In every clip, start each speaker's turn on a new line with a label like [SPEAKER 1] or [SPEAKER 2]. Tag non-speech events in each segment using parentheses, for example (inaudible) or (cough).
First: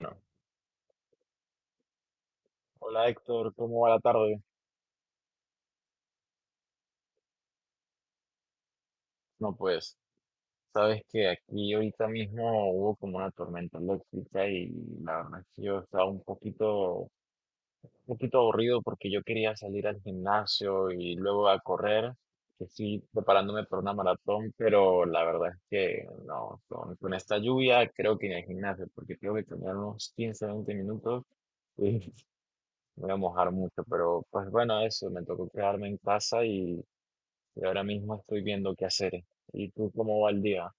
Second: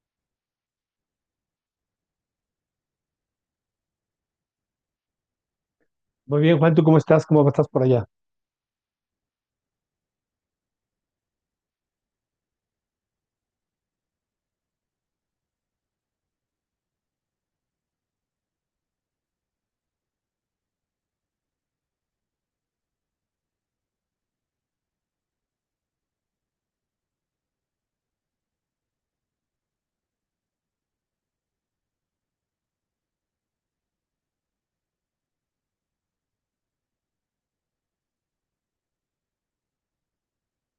[SPEAKER 1] Bueno, hola Héctor, ¿cómo va la tarde?
[SPEAKER 2] Muy bien, Juan, ¿tú cómo estás? ¿Cómo estás por allá?
[SPEAKER 1] No, pues, sabes que aquí ahorita mismo hubo como una tormenta eléctrica y la verdad es que yo estaba un poquito aburrido porque yo quería salir al gimnasio y luego a correr, que sí, preparándome para una maratón, pero la verdad es que no, con esta lluvia creo que ni al gimnasio, porque tengo que caminar unos 15 20 minutos y (laughs) me voy a mojar mucho, pero pues bueno, eso, me tocó quedarme en casa y... Y ahora mismo estoy viendo qué hacer. ¿Y tú cómo va el día?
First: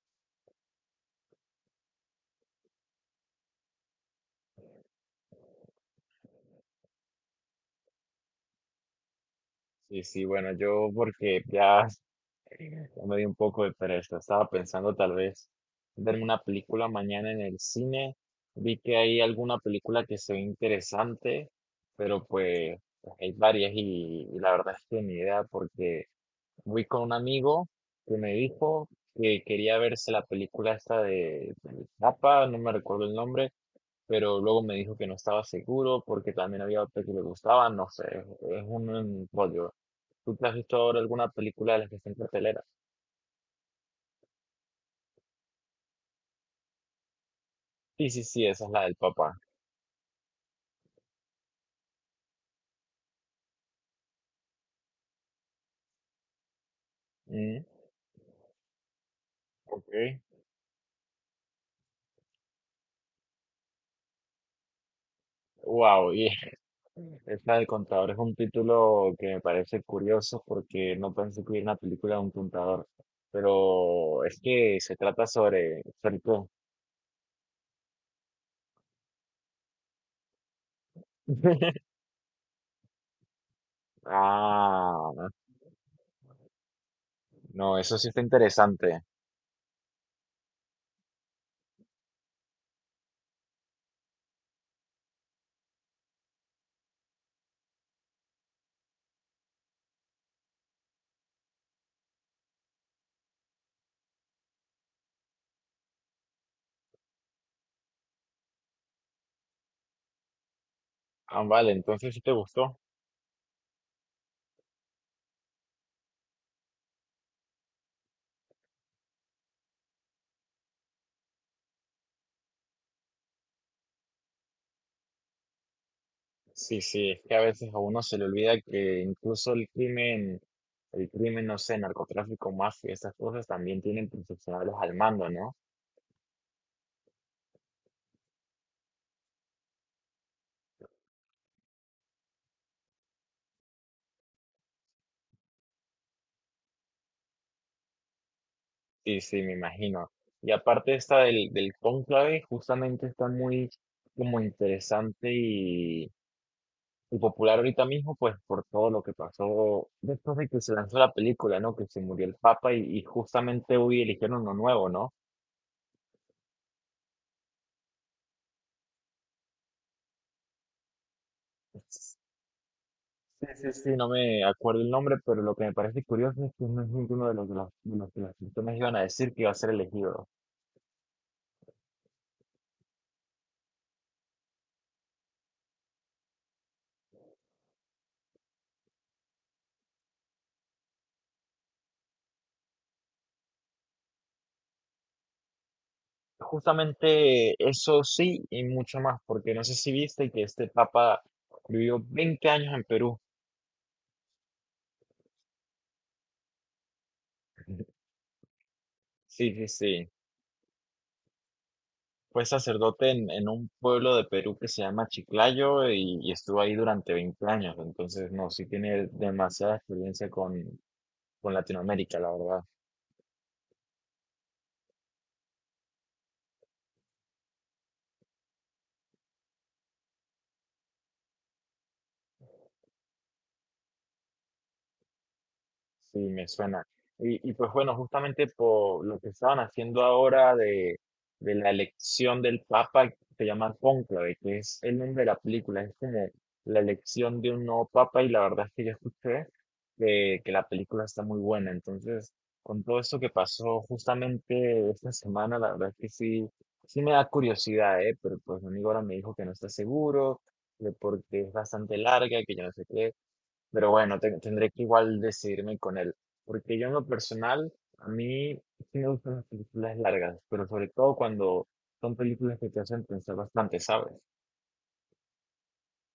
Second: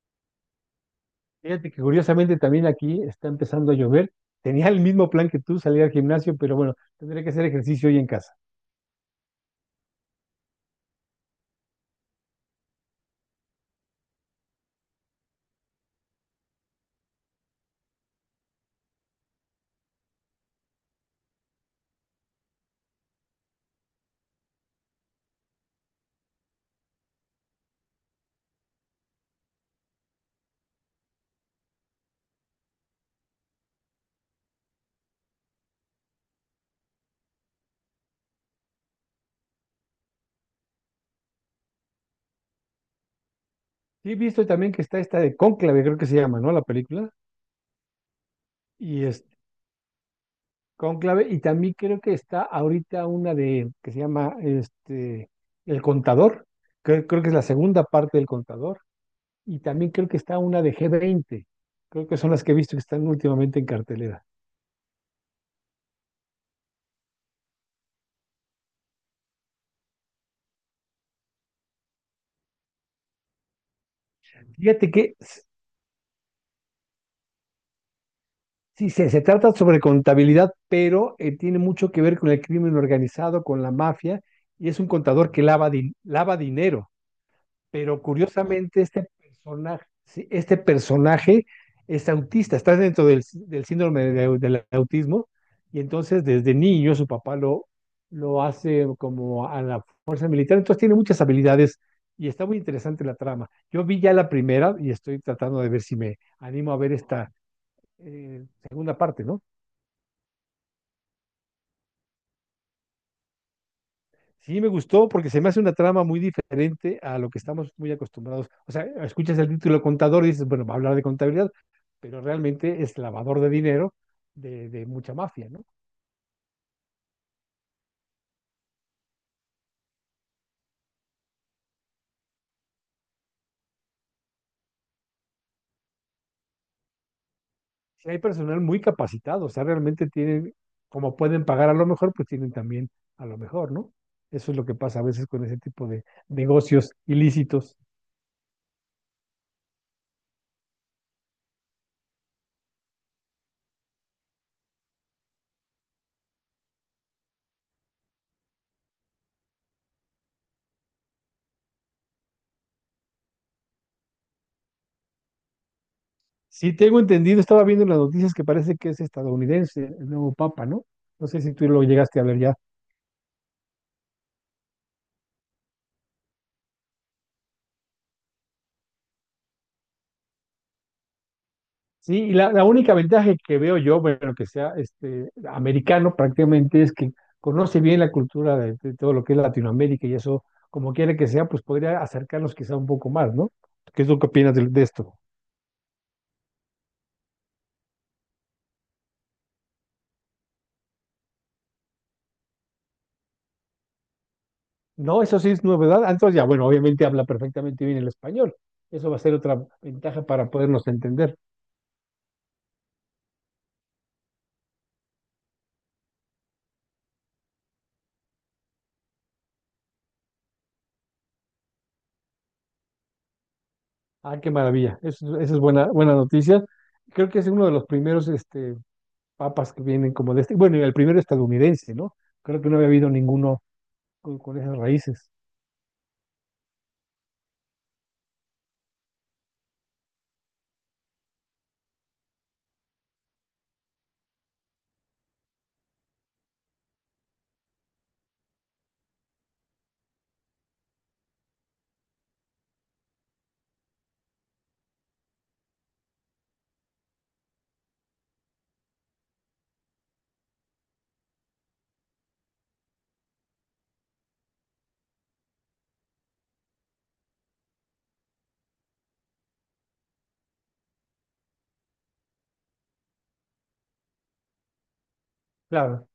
[SPEAKER 2] Fíjate que curiosamente también aquí está empezando a llover. Tenía el mismo plan que tú, salir al gimnasio, pero bueno, tendré que hacer ejercicio hoy en casa.
[SPEAKER 1] Sí, sí, bueno, yo porque ya, (laughs) ya me di un poco de pereza. Estaba pensando tal vez ver una película mañana en el cine. Vi que hay alguna película que se ve interesante, pero pues, hay varias y la verdad es que ni idea porque fui con un amigo que me dijo que quería verse la película esta de Papa, no me recuerdo el nombre, pero luego me dijo que no estaba seguro porque también había otra que le gustaba, no sé, es un rollo. ¿Tú te has visto ahora alguna película de las que está en cartelera?
[SPEAKER 2] Sí, he visto también que está esta de Cónclave, creo que se llama, ¿no? La película.
[SPEAKER 1] Sí, sí, sí, esa es la del
[SPEAKER 2] Y es
[SPEAKER 1] papá.
[SPEAKER 2] Cónclave, y también creo que está ahorita una de, que se llama, El Contador. Creo que es la
[SPEAKER 1] Mm,
[SPEAKER 2] segunda parte del Contador. Y también creo que
[SPEAKER 1] ok.
[SPEAKER 2] está una de G20. Creo que son las que he visto que están últimamente en cartelera.
[SPEAKER 1] Wow, y (laughs) esta del contador es un título que me parece curioso porque no pensé que hubiera una película de un contador, pero es que
[SPEAKER 2] Fíjate
[SPEAKER 1] se
[SPEAKER 2] que
[SPEAKER 1] trata sobre Felpo.
[SPEAKER 2] sí, se trata sobre contabilidad, pero tiene mucho
[SPEAKER 1] (laughs)
[SPEAKER 2] que ver con el crimen organizado, con la mafia, y es un
[SPEAKER 1] Ah,
[SPEAKER 2] contador que lava, lava dinero.
[SPEAKER 1] no, eso
[SPEAKER 2] Pero
[SPEAKER 1] sí está
[SPEAKER 2] curiosamente,
[SPEAKER 1] interesante.
[SPEAKER 2] este personaje, sí, este personaje es autista, está dentro del síndrome del autismo, y entonces desde niño su papá lo hace como a la fuerza militar, entonces tiene muchas habilidades y está muy interesante la trama. Yo vi ya la primera y estoy tratando de ver si me animo a ver esta segunda parte, ¿no?
[SPEAKER 1] Ah, vale, entonces sí te gustó.
[SPEAKER 2] Sí, me gustó porque se me hace una trama muy diferente a lo que estamos muy acostumbrados. O sea, escuchas el título contador y dices, bueno, va a hablar de contabilidad, pero realmente es lavador de dinero de mucha mafia, ¿no?
[SPEAKER 1] Sí, sí, es que a veces a uno se le olvida que incluso el crimen, no sé, narcotráfico, mafia, estas cosas también tienen profesionales al mando, ¿no?
[SPEAKER 2] Sí, hay personal muy capacitado, o sea, realmente tienen, como pueden pagar a lo mejor, pues tienen también a lo mejor, ¿no? Eso es lo que pasa a veces con ese tipo de negocios ilícitos.
[SPEAKER 1] Sí, sí, me imagino. Y aparte esta del cónclave, justamente está muy como interesante y popular ahorita mismo, pues por todo lo que pasó después de que se lanzó la película, ¿no? Que se murió el Papa y justamente hoy eligieron uno nuevo, ¿no?
[SPEAKER 2] Sí, tengo entendido, estaba viendo en las noticias que parece que es estadounidense el nuevo papa, ¿no? No sé si tú lo llegaste a ver ya.
[SPEAKER 1] Sí, sí, sí, no me acuerdo el nombre, pero lo que me parece curioso es que no es ninguno de los que las personas iban a decir que iba a ser elegido.
[SPEAKER 2] Sí, y la única ventaja que veo yo, bueno, que sea este, americano prácticamente, es que conoce bien la cultura de todo lo que es Latinoamérica y eso, como quiera que sea, pues podría acercarnos quizá un poco más, ¿no? ¿Qué es lo que opinas de esto?
[SPEAKER 1] Justamente eso sí y mucho más, porque no sé si viste que este papa vivió 20 años en Perú.
[SPEAKER 2] No, eso sí es novedad. Ah, entonces ya, bueno, obviamente habla perfectamente bien
[SPEAKER 1] (laughs)
[SPEAKER 2] el español. Eso va a ser
[SPEAKER 1] Sí,
[SPEAKER 2] otra
[SPEAKER 1] sí, sí.
[SPEAKER 2] ventaja para podernos entender.
[SPEAKER 1] Fue sacerdote en un pueblo de Perú que se llama Chiclayo y estuvo ahí durante 20 años. Entonces, no, sí tiene demasiada experiencia con Latinoamérica, la verdad.
[SPEAKER 2] Ah, qué maravilla. Eso es buena, buena noticia. Creo que es uno de los primeros papas que vienen como de este. Bueno, y el primero estadounidense, ¿no? Creo que no había habido ninguno con esas raíces.
[SPEAKER 1] Sí, me suena. Y pues bueno, justamente por lo que estaban haciendo ahora de la elección del Papa, se llama Cónclave, que es el nombre de la película, es como la elección de un nuevo Papa y la verdad es que yo escuché que la película está muy buena. Entonces, con todo esto que pasó justamente esta semana, la verdad es que sí, sí me da curiosidad, ¿eh? Pero pues mi amigo ahora me dijo que no está seguro, que porque es bastante larga, que yo no sé qué. Pero bueno, tendré que igual decidirme con él. Porque yo en lo personal, a mí sí me gustan las películas largas, pero sobre todo cuando son películas que te hacen pensar bastante, ¿sabes?
[SPEAKER 2] Claro.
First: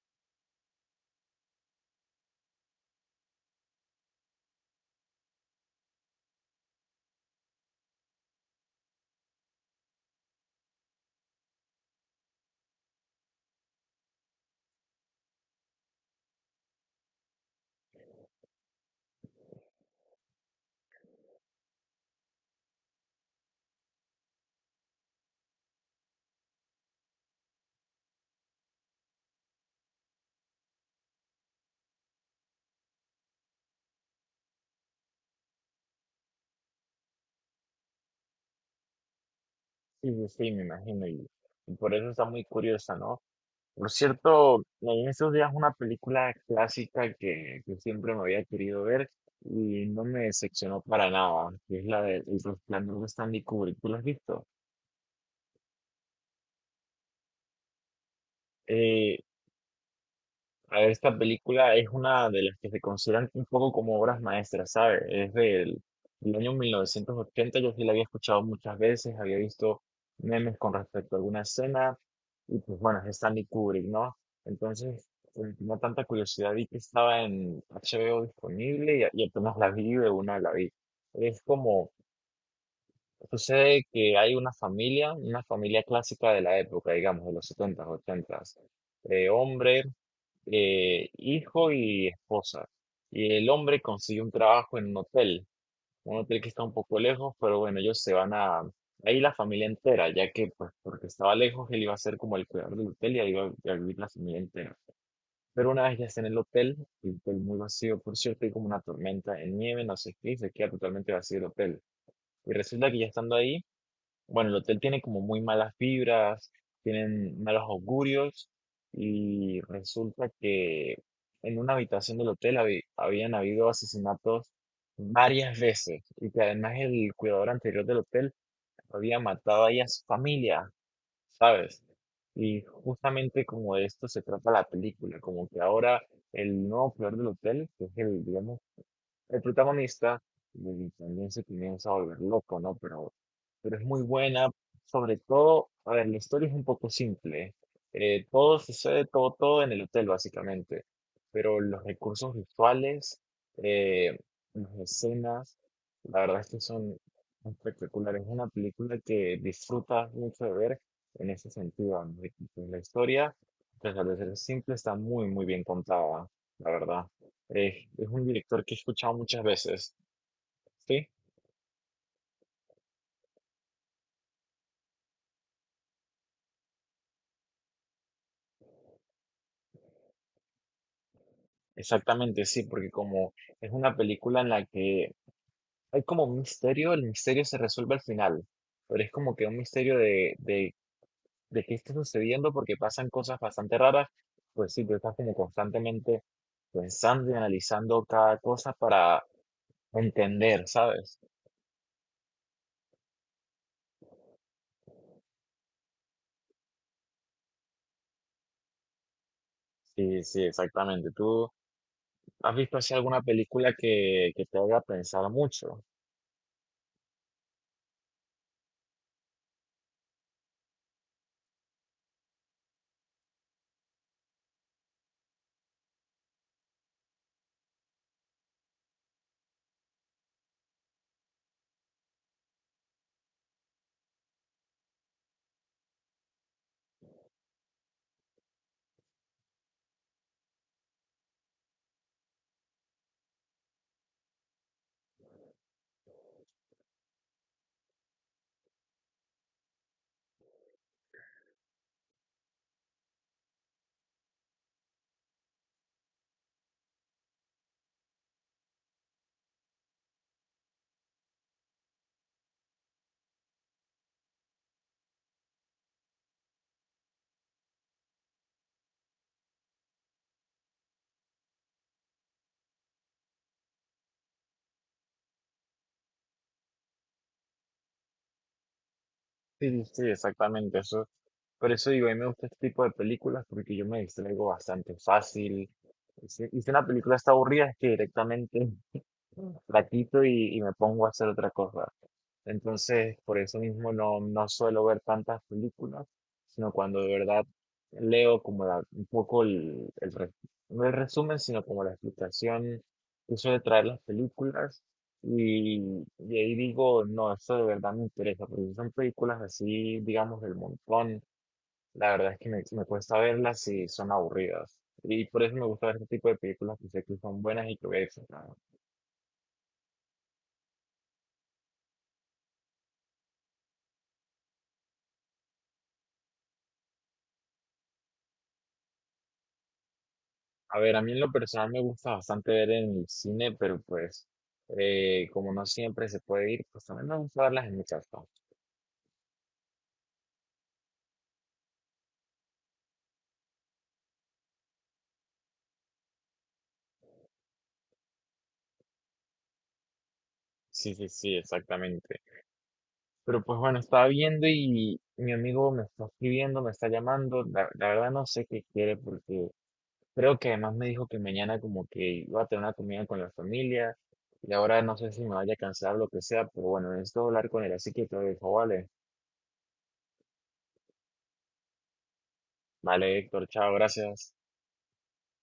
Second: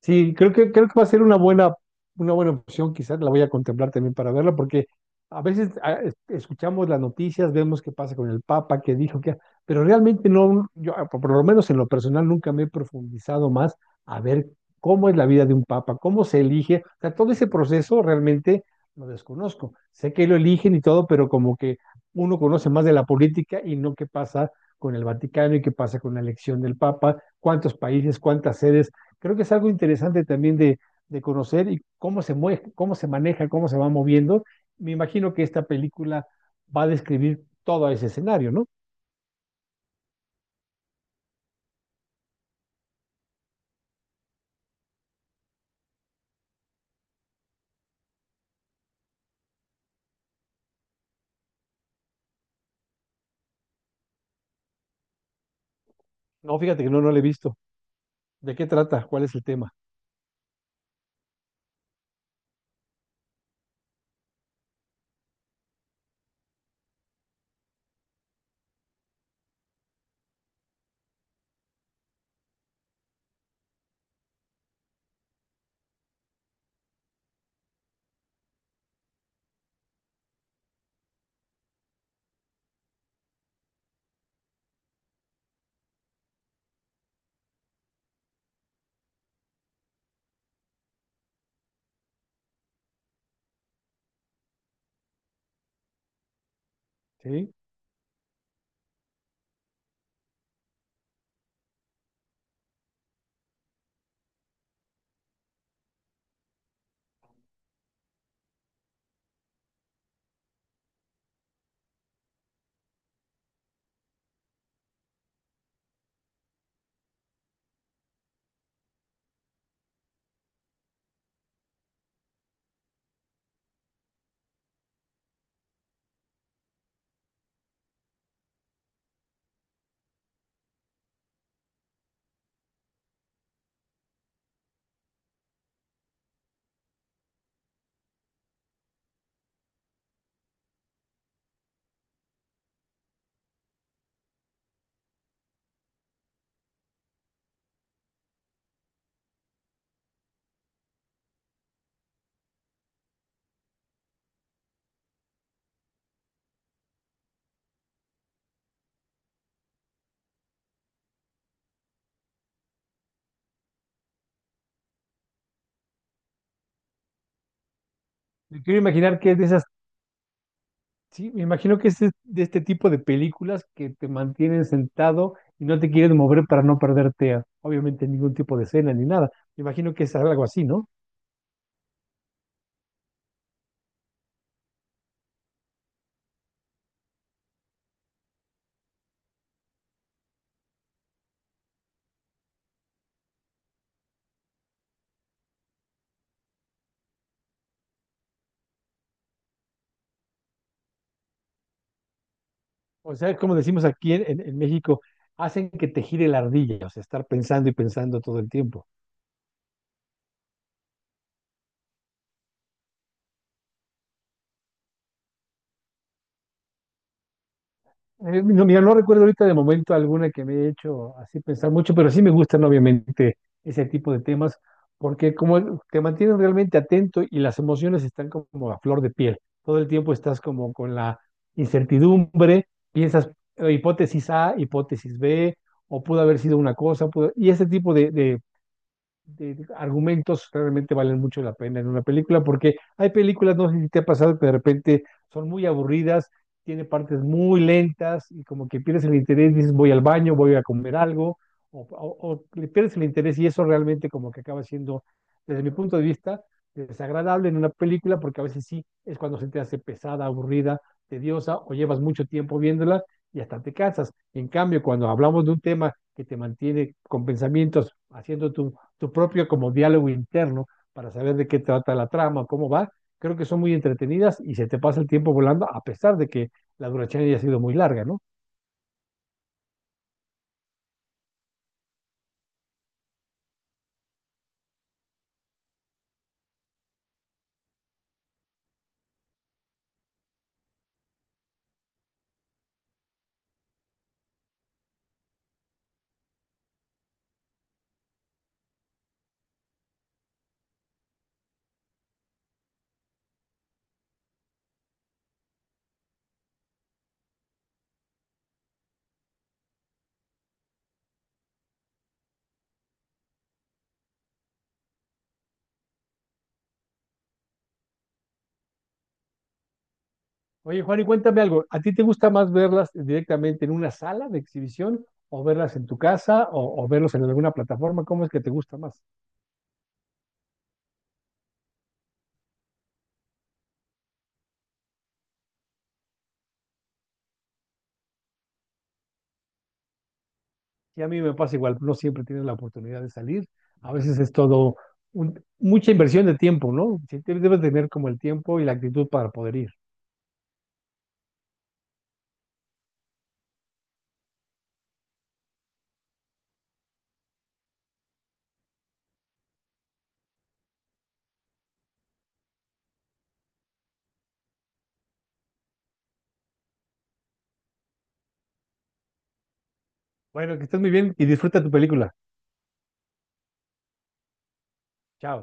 [SPEAKER 2] Sí, creo que va a ser una buena opción, quizás la voy a contemplar también para verla, porque a veces escuchamos las noticias, vemos qué pasa con el Papa, qué dijo, qué, pero realmente no, yo por lo menos en lo personal nunca me he profundizado más a ver cómo es la vida de un Papa, cómo se elige, o sea, todo ese proceso realmente lo desconozco. Sé que lo eligen y todo, pero como que uno conoce más de la política y no qué pasa con el Vaticano y qué pasa con la elección del Papa, cuántos países, cuántas sedes. Creo que es algo interesante también de conocer y cómo se mueve, cómo se maneja, cómo se va moviendo. Me imagino que esta película va a describir todo ese escenario, ¿no?
[SPEAKER 1] Sí, sí, sí, me imagino. Y por eso está muy curiosa, ¿no? Por cierto, leí en estos días una película clásica que siempre me había querido ver y no me decepcionó para nada, que es la de El Resplandor de Stanley Kubrick. ¿Tú la has visto?
[SPEAKER 2] No, fíjate que no, no la he visto. ¿De qué trata?
[SPEAKER 1] Eh,
[SPEAKER 2] ¿Cuál es el tema?
[SPEAKER 1] A ver, esta película es una de las que se consideran un poco como obras maestras, ¿sabes? Es del año 1980. Yo sí la había escuchado muchas veces, había visto memes con respecto a alguna escena, y pues bueno, es Stanley Kubrick, ¿no? Entonces, tenía tanta curiosidad, vi que estaba en HBO disponible y apenas la vi, de una la vi. Es como, sucede que hay una familia clásica de la época, digamos, de los 70, 80. Hombre, hijo y esposa. Y el hombre consiguió un trabajo en un hotel que está un poco lejos,
[SPEAKER 2] Sí.
[SPEAKER 1] pero bueno, ellos se van a, ahí la familia entera, ya que pues porque estaba lejos, él iba a ser como el cuidador del hotel y ahí iba a vivir la familia entera. Pero una vez ya está en el hotel muy vacío, por cierto, hay como una tormenta en nieve, no sé qué, y se queda totalmente vacío el hotel. Y resulta que ya estando ahí, bueno, el hotel tiene como muy malas vibras, tienen malos augurios y resulta que en una habitación del hotel habían habido asesinatos varias veces y que además el cuidador anterior del hotel había matado ahí a su familia, ¿sabes? Y justamente como de esto se trata la película, como que ahora el nuevo cuidador del hotel, que es el, digamos, el protagonista también se comienza a volver loco, ¿no? Pero es muy buena, sobre todo, a ver, la historia es un poco simple. Todo sucede, todo, todo en el hotel, básicamente. Pero los recursos visuales, eh, las escenas, la verdad es que son espectaculares. Es una película que disfrutas mucho de ver en ese sentido, ¿no? Y, pues, la historia, pues, al ser simple, está muy, muy bien contada, la verdad. Es un
[SPEAKER 2] Me
[SPEAKER 1] director que he
[SPEAKER 2] quiero
[SPEAKER 1] escuchado
[SPEAKER 2] imaginar que es
[SPEAKER 1] muchas
[SPEAKER 2] de esas,
[SPEAKER 1] veces. Sí,
[SPEAKER 2] sí, me imagino que es de este tipo de películas que te mantienen sentado y no te quieren mover para no perderte, obviamente, ningún tipo de escena ni nada. Me imagino que es algo así, ¿no?
[SPEAKER 1] exactamente, sí, porque como es una película en la que hay como un misterio, el misterio se resuelve al final, pero es como que un misterio de qué está sucediendo porque pasan cosas bastante raras, pues sí, tú estás como constantemente pensando y analizando cada cosa para entender, ¿sabes?
[SPEAKER 2] O sea, como decimos aquí en, en México, hacen que te gire la ardilla, o sea, estar pensando y pensando todo el tiempo.
[SPEAKER 1] Sí, sí, exactamente. ¿Tú has visto así alguna película que te haga pensar mucho?
[SPEAKER 2] No, mira, no recuerdo ahorita de momento alguna que me haya hecho así pensar mucho, pero sí me gustan obviamente ese tipo de temas, porque como te mantienen realmente atento y las emociones están como a flor de piel. Todo el tiempo estás como con la incertidumbre, piensas hipótesis A, hipótesis B, o pudo haber sido una cosa, y ese tipo de argumentos realmente valen mucho la pena en una película, porque hay películas, no sé si te ha pasado, que de repente son muy aburridas, tiene partes muy lentas y como que pierdes el interés, dices voy al baño, voy a comer algo, o, o le pierdes el interés y eso realmente como que acaba siendo, desde mi punto de vista, desagradable en una película, porque a veces sí es cuando se te hace pesada, aburrida, tediosa, o llevas mucho tiempo viéndola y hasta te cansas. En cambio, cuando hablamos de un tema que te mantiene con pensamientos, haciendo tu propio como diálogo interno para saber de qué trata la trama, cómo va. Creo que son muy entretenidas y se te pasa el tiempo volando a pesar de que la duración haya sido muy larga, ¿no?
[SPEAKER 1] Sí, sí, exactamente. Eso. Por eso digo, a mí me gusta este tipo de películas porque yo me distraigo bastante fácil. Y si una película está aburrida, es que directamente la quito y me pongo a hacer otra cosa. Entonces, por eso mismo no, no suelo ver tantas películas, sino cuando de verdad leo como un poco el, no el resumen, sino como la explicación que suele traer las películas. Y, y ahí digo, no, esto de verdad me interesa, porque si son películas así, digamos, del montón, la verdad es que me cuesta verlas si son aburridas. Y por eso me gusta ver este tipo de películas que sé que son buenas y que voy a disfrutar.
[SPEAKER 2] Oye, Juan, y cuéntame algo, ¿a ti te gusta más verlas directamente en una sala de exhibición o verlas en tu casa o verlos en alguna plataforma? ¿Cómo es que te gusta más?
[SPEAKER 1] A ver, a mí en lo personal me gusta bastante ver en el cine, pero pues como no siempre se puede ir, pues también me gusta verlas en mi casa.
[SPEAKER 2] Y a mí me pasa igual, no siempre tienes la oportunidad de salir, a veces es todo mucha inversión de tiempo, ¿no? Sí, debes tener como el tiempo y la actitud para poder ir.
[SPEAKER 1] Sí, sí, sí, exactamente. Pero pues bueno, estaba viendo y mi amigo me está escribiendo, me está llamando. La verdad no sé qué quiere porque creo que además me dijo que mañana como que iba a tener una comida con la familia y ahora no sé si me vaya a cansar lo que sea, pero bueno, necesito hablar con él, así que te lo dejo, vale.
[SPEAKER 2] Bueno, que estés muy bien y disfruta tu película.
[SPEAKER 1] Vale, Héctor, chao, gracias.
[SPEAKER 2] Chao.